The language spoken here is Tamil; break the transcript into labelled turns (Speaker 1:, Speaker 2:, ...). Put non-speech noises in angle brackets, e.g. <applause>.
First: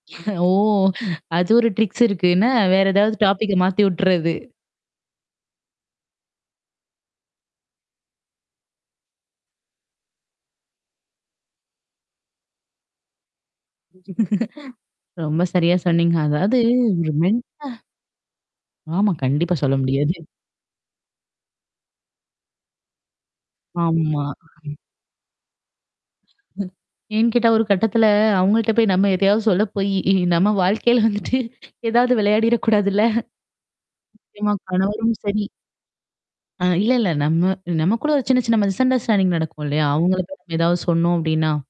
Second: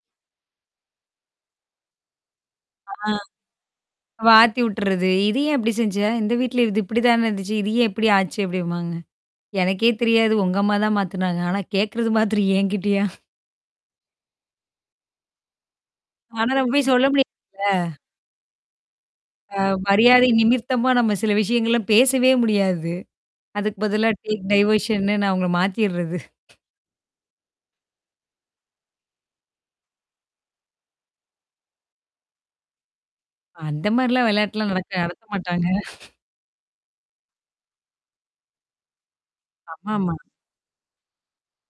Speaker 1: <chuckles> ஓ! அது ஒரு ட்ரிக்ஸ் இருக்குன்னா வேற
Speaker 2: ஆ.
Speaker 1: ஏதாவது டாபிக்க மாத்தி விட்டுறது.
Speaker 2: மாத்தி விட்டுறது. இது ஏன் இப்படி செஞ்சா? இந்த வீட்ல இது இப்படி தான இருந்துச்சு? இது ஏன் எப்படி ஆச்சு அப்படிம்பாங்க, எனக்கே தெரியாது. உங்க அம்மா தான் மாத்துனாங்க. ஆனா கேட்கறது மாத்திரம் என்கிட்டயா?
Speaker 1: <giggles> ரொம்ப சரியா சொன்னீங்க.
Speaker 2: ஆனா
Speaker 1: அதாவது
Speaker 2: நம்ம போய் சொல்ல
Speaker 1: ஒரு மெண்டா
Speaker 2: முடியாதுல?
Speaker 1: ஆமா, கண்டிப்பா
Speaker 2: அ,
Speaker 1: சொல்ல முடியாது.
Speaker 2: மரியாதை நிமிர்த்தமா நம்ம சில விஷயங்கள்லாம் பேசவே முடியாது. அதுக்கு பதிலா
Speaker 1: ஆமா.
Speaker 2: டேக் டைவர்ஷன்னு நான் அவங்கள மாத்திர்றது.
Speaker 1: ஏன் கேட்டா, ஒரு கட்டத்துல அவங்கள்ட்ட போய் நம்ம எதையாவது சொல்ல போய்யி நம்ம வாழ்க்கையில வந்துட்டு ஏதாவது விளையாடிறக்கூடாதுல.
Speaker 2: அந்த மாரிலாம்
Speaker 1: நிச்சயமா,
Speaker 2: விளையாட்டுலாம் நடக்க
Speaker 1: கணவரும்
Speaker 2: நடத்த
Speaker 1: சரி.
Speaker 2: மாட்டாங்க.
Speaker 1: அ, இல்ல, இல்ல. நம்ம நமகூட ஒரு சின்ன, சின்ன மிஸ் அண்டர்ஸ்டாண்டிங் நடக்கும் இல்லையா?
Speaker 2: ஆமாமா.
Speaker 1: அவங்கள பத்தி ஏதாவது சொன்னோம் அப்டின்னா.